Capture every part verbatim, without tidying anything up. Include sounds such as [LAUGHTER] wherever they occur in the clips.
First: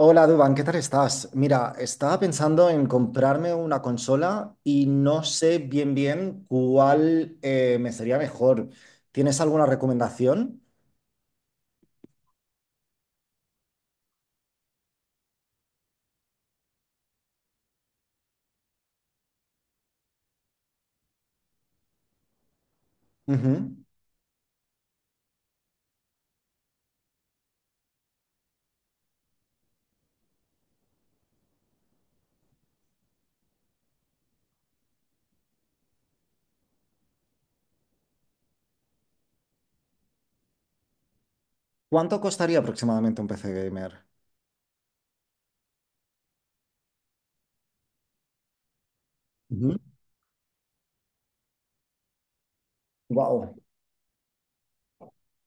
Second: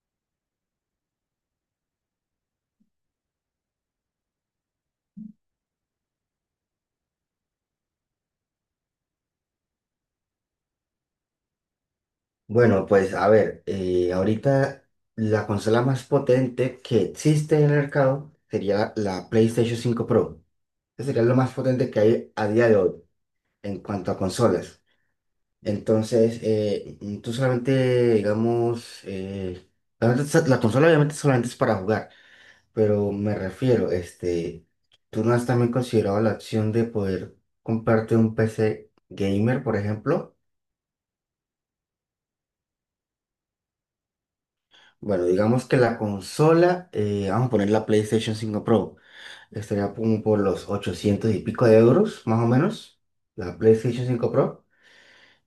Hola Duban, ¿qué tal estás? Mira, estaba pensando en comprarme una consola y no sé bien bien cuál eh, me sería mejor. ¿Tienes alguna recomendación? Bueno, pues a ver, eh, ahorita la consola más potente que existe en el mercado sería la la PlayStation cinco Pro. Esa sería lo más potente que hay a día de hoy Ujú. en cuanto a consolas. Entonces, eh, mm, tú solamente, digamos, eh, obviamente sa- la consola obviamente solamente es para jugar, pero me refiero, este, ¿tú no has también considerado la opción de poder comprarte un P C gamer, por ejemplo? ¿Cuánto costaría aproximadamente un P C gamer? Bueno, digamos que la consola, eh, vamos a poner la PlayStation cinco Pro, estaría como por los ochocientos y pico de euros, más o menos, Wow, la PlayStation cinco Pro.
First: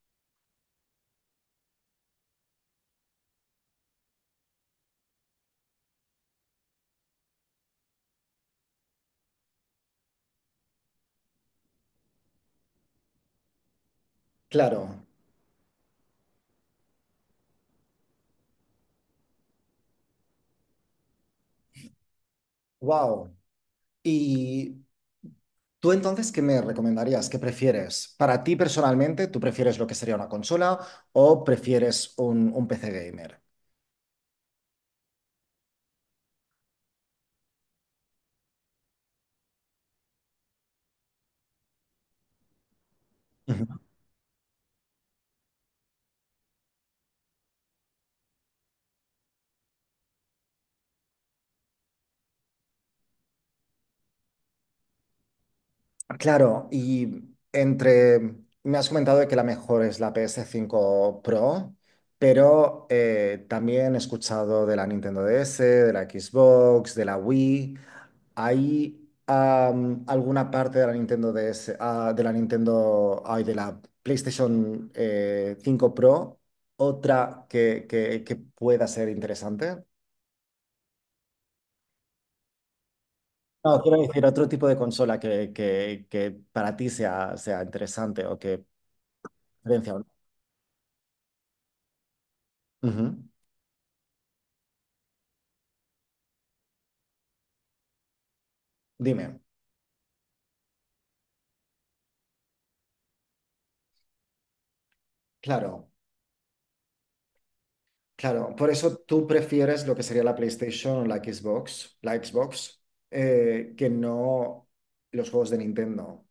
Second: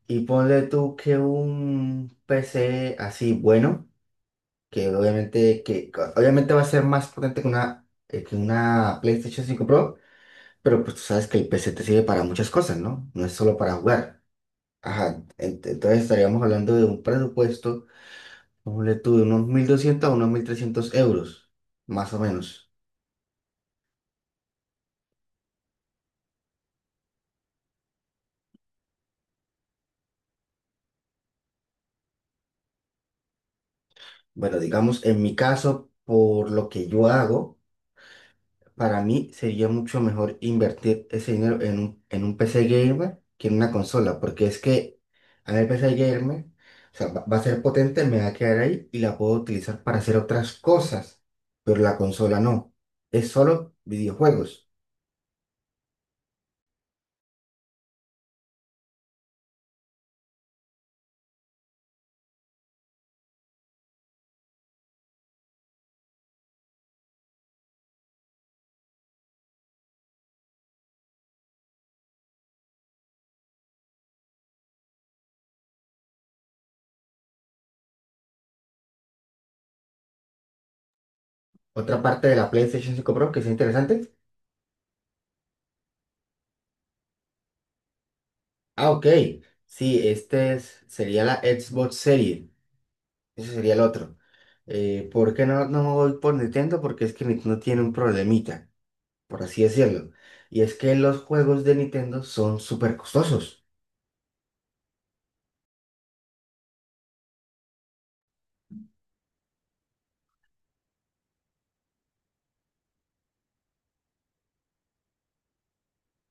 Y ponle tú que un P C así bueno, que obviamente, que, co- obviamente va a ser más potente que una, eh, que una PlayStation cinco Pro, pero pues tú sabes que el P C te sirve para muchas cosas, ¿no? No es solo para jugar. claro, Ajá, ent- entonces estaríamos hablando de un presupuesto ponle tú de unos mil doscientos a unos mil trescientos euros, más o menos. wow. ¿Y tú entonces qué me recomendarías? ¿Qué prefieres? Para ti personalmente, ¿tú prefieres lo que sería una consola o prefieres un, un P C gamer? Bueno, digamos, en mi caso, por lo que yo hago, para mí sería mucho mejor invertir ese dinero en un, en un P C gamer que en una consola, porque es que a mí el P C gamer, o sea, va, va a ser potente, me va a quedar ahí y la puedo utilizar para hacer otras cosas, pero la consola no. Es solo videojuegos. Claro, y entre, me has comentado de que la mejor es la ps cinco Pro, pero eh, también he escuchado de la Nintendo D S, de la Xbox, de la Wii. ¿Hay am, alguna parte de la Nintendo D S, ah, de la Nintendo, ay, de la PlayStation eh, cinco Pro, otra que, que- que pueda ser interesante? Otra parte de la PlayStation cinco Pro que es No, quiero interesante. decir, otro tipo de consola que, que- que para ti sea, sea interesante o que... Ah, ok. diferencia. Sí, este es- sería la Xbox Series. Ujú. Ese sería el otro. Eh, ¿por qué no, no me voy por Nintendo? Porque es que Nintendo tiene un problemita, Dime, por así decirlo. Y es que los juegos de Nintendo son súper costosos. claro, claro. Por eso tú prefieres lo que sería la PlayStation o la Xbox, la Xbox, eh, que no los juegos de Nintendo.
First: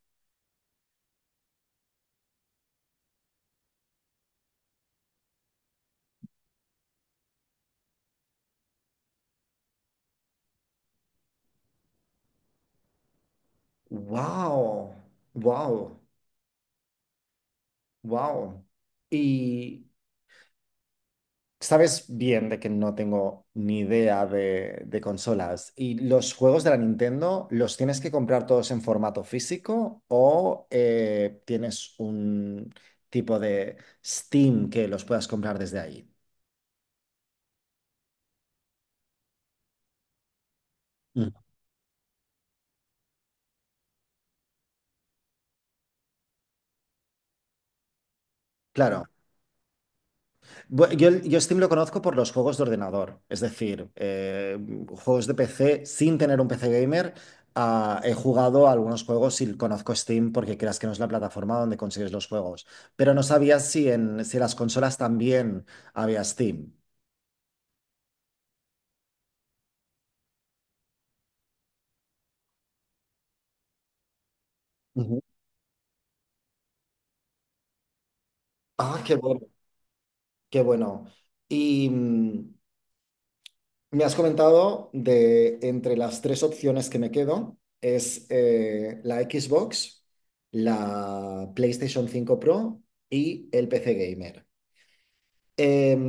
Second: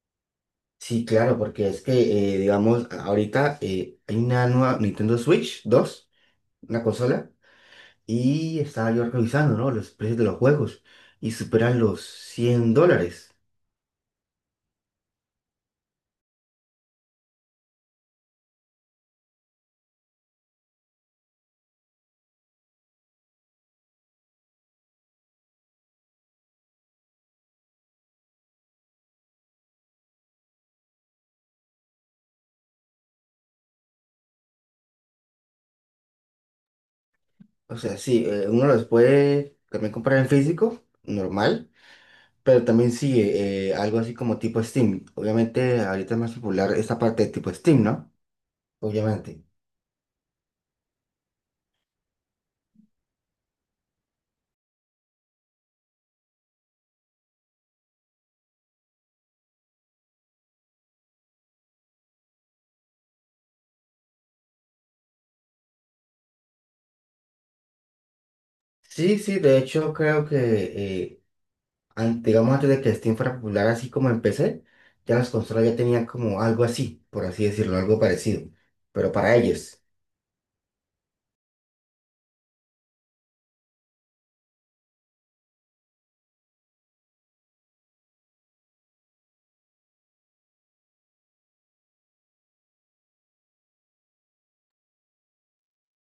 Sí, claro, porque es que, eh, digamos, ahorita eh, hay una nueva Nintendo Switch dos, una consola, y estaba yo revisando, ¿no? Los precios de los juegos y superan los cien dólares. Wow, wow, wow. Y sabes bien de que no tengo ni idea de, de consolas. ¿Y los juegos de la Nintendo los tienes que comprar todos en formato físico o eh, tienes un tipo de Steam que los puedas comprar desde ahí? O sea, sí, eh, uno los puede también comprar en físico, Mm, normal, pero también sí, eh, algo así como tipo Steam. Obviamente, ahorita es más popular esta parte de tipo Steam, ¿no? claro. Obviamente. Bu- Yo, el- yo Steam lo conozco por los juegos de ordenador, es decir, eh, juegos de P C sin tener un P C gamer. Ah, he jugado a algunos juegos y conozco Steam porque creas que no es la plataforma donde consigues los juegos, pero no sabía si en si en las consolas también había Steam. Sí, sí, de hecho creo que, eh, an- digamos, antes de que Steam fuera popular así como en P C, ya Ujú. las consolas ya tenían como algo así, por así decirlo, algo parecido, Ah, pero qué para bueno, ellos. qué bueno. Y, mm, me has comentado de entre las tres opciones que me quedo, es eh, la Xbox, la PlayStation cinco Pro y el P C Gamer. Em,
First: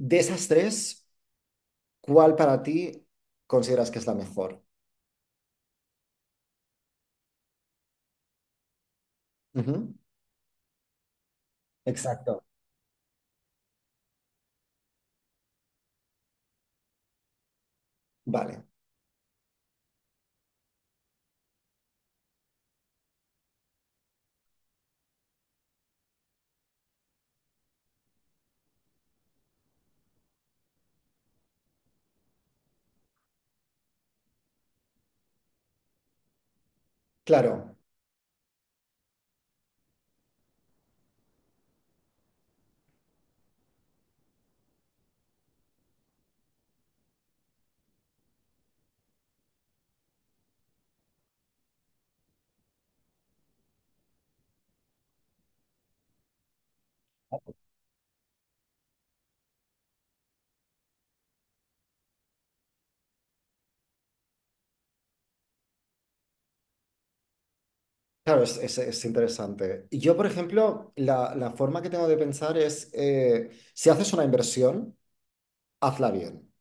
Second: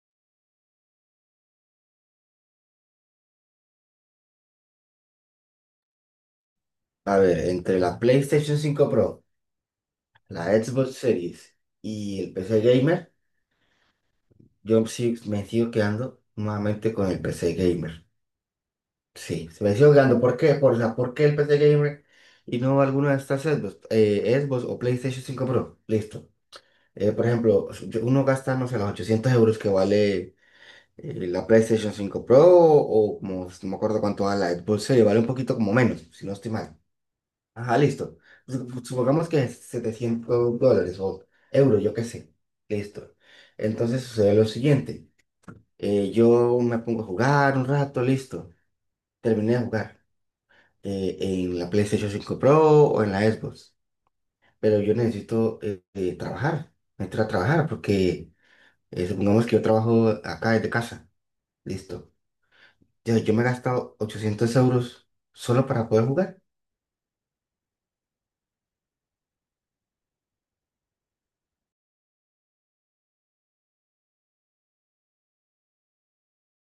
de esas tres, ¿cuál para ti consideras que es la mejor? A ver, entre la PlayStation cinco Pro, Ujú. la Xbox Series y el Exacto. P C Gamer. Yo sí me sigo quedando nuevamente con el P C Gamer. Vale, Sí, se me sigo quedando. ¿Por qué? Por, la, ¿por qué el P C Gamer y no alguna de estas Xbox, eh, Xbox o PlayStation cinco Pro? Listo. Eh, por ejemplo, yo- uno gasta, no sé, los ochocientos euros que vale eh, la PlayStation cinco Pro o, como, no me acuerdo cuánto vale la Xbox Series, vale un poquito como menos, si no estoy mal. claro, Ajá, listo. Sup- Supongamos que es setecientos dólares o euros, yo qué sé. Listo. Entonces sucede lo siguiente. Eh, yo me pongo a jugar un rato, listo. Terminé de jugar eh, en la PlayStation cinco Pro o en la Xbox. Pero yo necesito eh, eh, trabajar, entrar a trabajar porque eh, supongamos que yo trabajo acá desde casa, listo. Yo, yo me he gastado ochocientos euros solo para poder jugar. claro, es, es- es interesante. Y yo, por ejemplo, la, la forma que tengo de pensar es, eh, si haces una inversión, hazla bien.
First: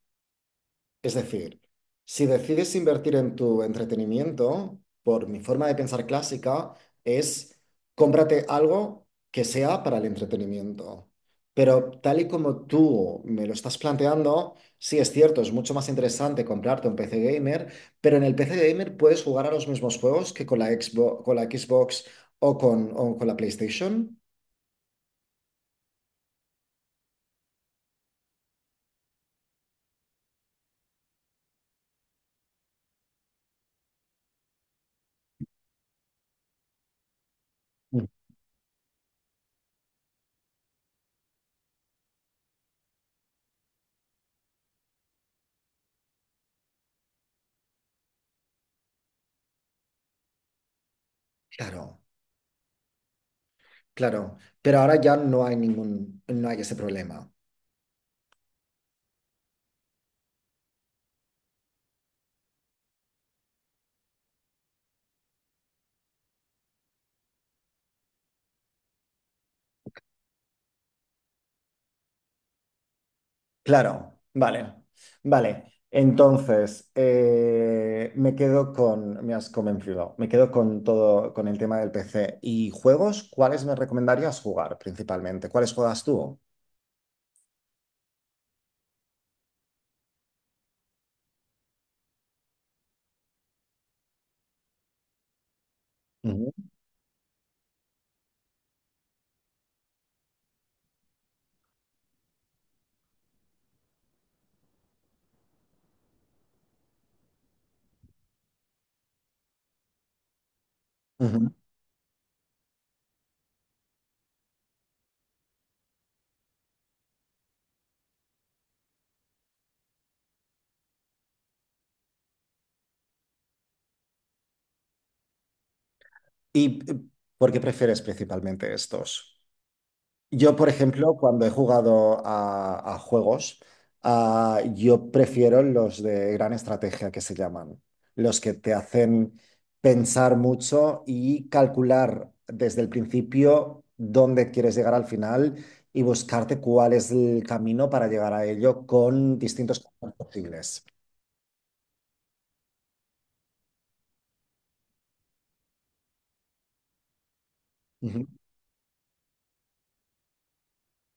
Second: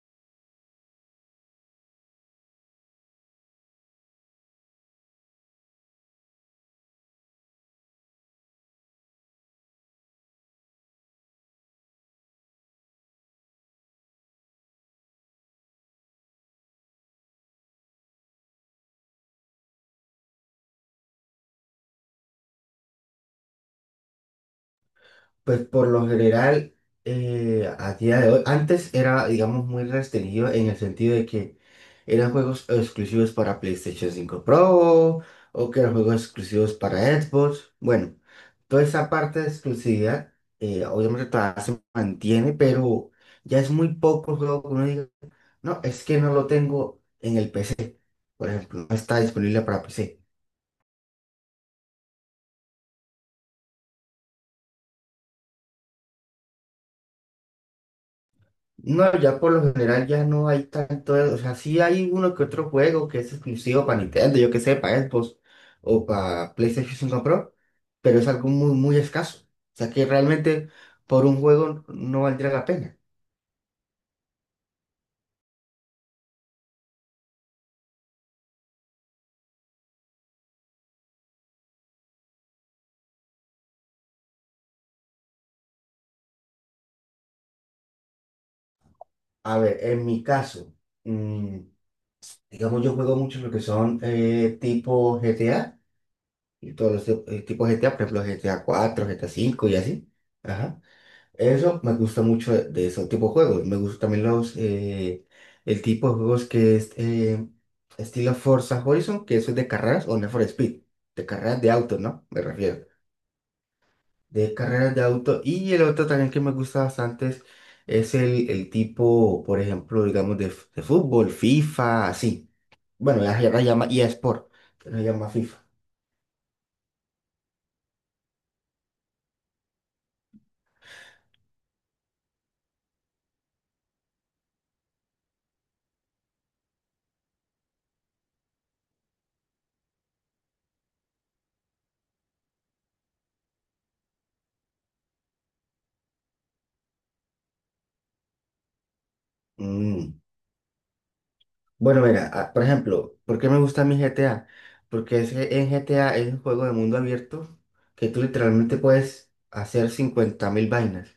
Es decir, si decides invertir en tu entretenimiento, por mi forma de pensar clásica, es cómprate algo que sea para el entretenimiento. Pero tal y como tú me lo estás planteando, sí es cierto, es mucho más interesante comprarte un P C gamer, pero en el P C gamer puedes jugar a los mismos juegos que con la Xbox, con la Xbox o con, o con la PlayStation. Pues por lo general, eh, a día de hoy, antes era, digamos, muy restringido en el sentido de que ¿eran juegos exclusivos para PlayStation cinco Pro o que eran juegos exclusivos para Xbox? Mm. Bueno, toda esa parte de exclusividad, eh, obviamente todavía se mantiene, pero ya es muy poco el juego que uno diga, no, es que no lo tengo en el P C, por ejemplo, no está disponible para P C. Claro, claro. Pero ahora ya no hay ningún, no hay ese problema. No, ya por lo general ya no hay tanto, o sea, sí hay uno que otro juego que es exclusivo para Nintendo, yo que sé, para Xbox o para PlayStation cinco Pro, pero es algo muy, muy escaso. O sea, que realmente por un juego no valdría la pena. Claro, vale, vale. Entonces, eh, me quedo con, me has convencido, me quedo con todo, con el tema del P C. ¿Y juegos? ¿Cuáles me recomendarías jugar principalmente? ¿Cuáles juegas tú? A ver, en mi caso, mm, digamos, yo juego mucho lo que son eh, tipo G T A Ujú, y todos los tip- eh, tipos GTA, por ejemplo, G T A cuatro, GTA cinco y así. Ajá. Eso me gusta mucho de, de ese tipo de juegos. Me gustan también los, eh, el tipo de juegos que es eh, estilo Forza Horizon, que eso es de carreras o Need for Speed, de ujú. carreras de autos, ¿no? Me refiero. De carreras de auto. Y el otro también que me gusta bastante es, es el, el tipo, por ejemplo, digamos, de, f- de fútbol, FIFA, así. Bueno, ya, ya la llama eSport, pero se llama FIFA. ¿Y eh, por qué prefieres principalmente estos? Yo, por ejemplo, cuando he jugado a, a juegos, ah, yo prefiero los de gran estrategia que se llaman, los que te hacen pensar mucho y calcular desde el principio dónde quieres llegar al final y buscarte cuál es el camino para llegar a ello con distintos caminos Mm. posibles. Bueno, mira, ah, por ejemplo, ¿por qué me gusta mi G T A? Porque es que en G T A es un juego de mundo abierto que tú Ujú, literalmente puedes hacer cincuenta mil vainas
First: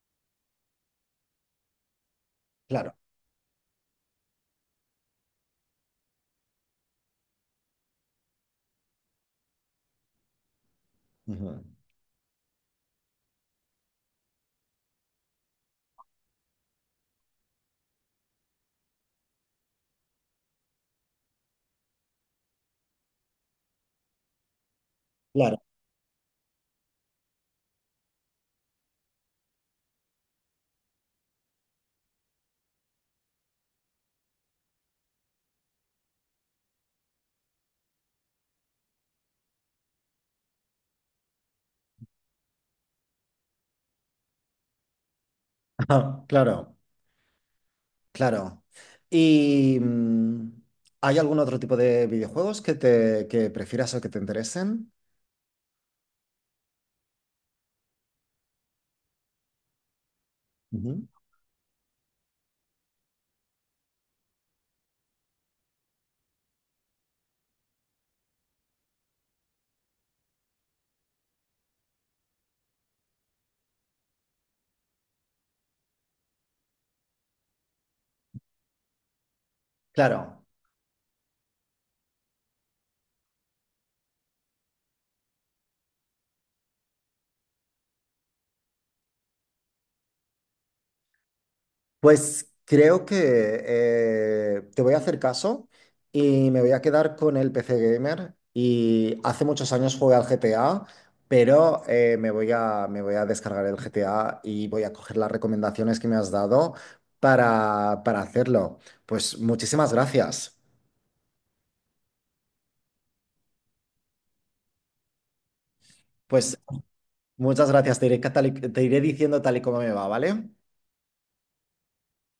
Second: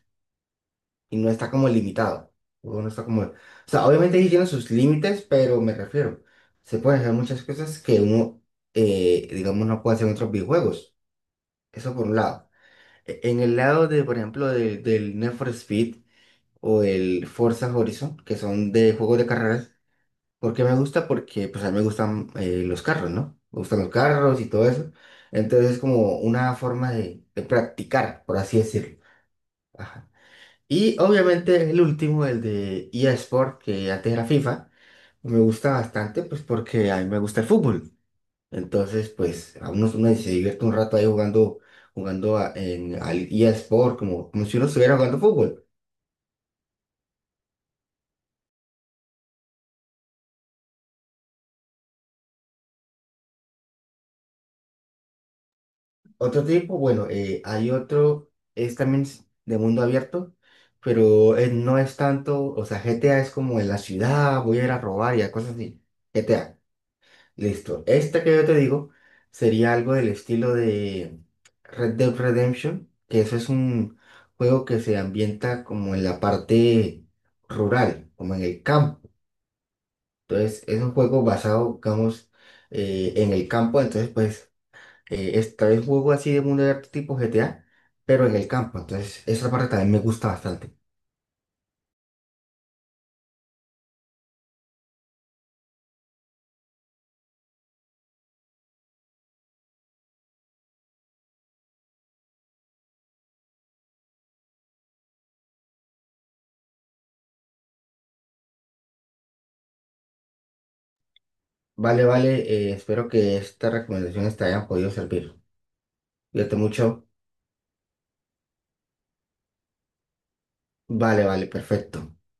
y no está como limitado. El juego no claro. está como. O sea, obviamente sí tiene sus límites, pero me refiero, se pueden hacer muchas cosas que uno, eh, digamos, no puede hacer en otros videojuegos. Ujú, Eso por un lado. E- En el lado de, por ejemplo, del del Need for Speed o el Forza Horizon, que son de juegos de carreras, ¿por qué me gusta? Porque pues a mí me gustan eh, los carros, ¿no? Me gustan los carros y todo eso. claro. Entonces es como una forma de, de practicar, por así decirlo. Ajá. Y obviamente el último, el de E A Sport, que antes era FIFA, me gusta bastante pues porque a mí me gusta el fútbol. Entonces pues a uno, uno se divierte un rato ahí jugando, jugando a- en, al E A Sport, como, como si uno estuviera jugando fútbol. [LAUGHS] Claro. Claro. ¿Y mm, hay algún otro tipo de videojuegos que te que prefieras o que te interesen? Otro tipo, bueno, eh, hay otro, es también s- de mundo abierto, Ujú. pero eh, no es tanto, o sea, G T A es como en la ciudad, voy a ir a robar y a cosas así. G T A, listo. Este que yo te digo sería algo del estilo de Red Dead Redemption, que eso es un juego que se ambienta como en la parte rural, como en el campo. Claro. Entonces, es un juego basado, digamos, eh, en el campo, entonces, pues eh, está el juego así de mundo abierto tipo G T A, pero en el campo. Entonces, esa parte también me gusta bastante. Pues creo que eh, te voy a hacer caso y me voy a quedar con el P C Gamer. Y hace muchos años jugué al G T A, pero eh, me voy a, me voy a descargar el G T A y voy a coger las recomendaciones que me has dado para, para hacerlo. Pues muchísimas gracias. Vale, vale, eh, espero que estas recomendaciones te hayan podido servir. Cuídate Pues mucho. muchas gracias, te iré, catali- te iré diciendo tal y como me va, ¿vale? Vale, vale, perfecto.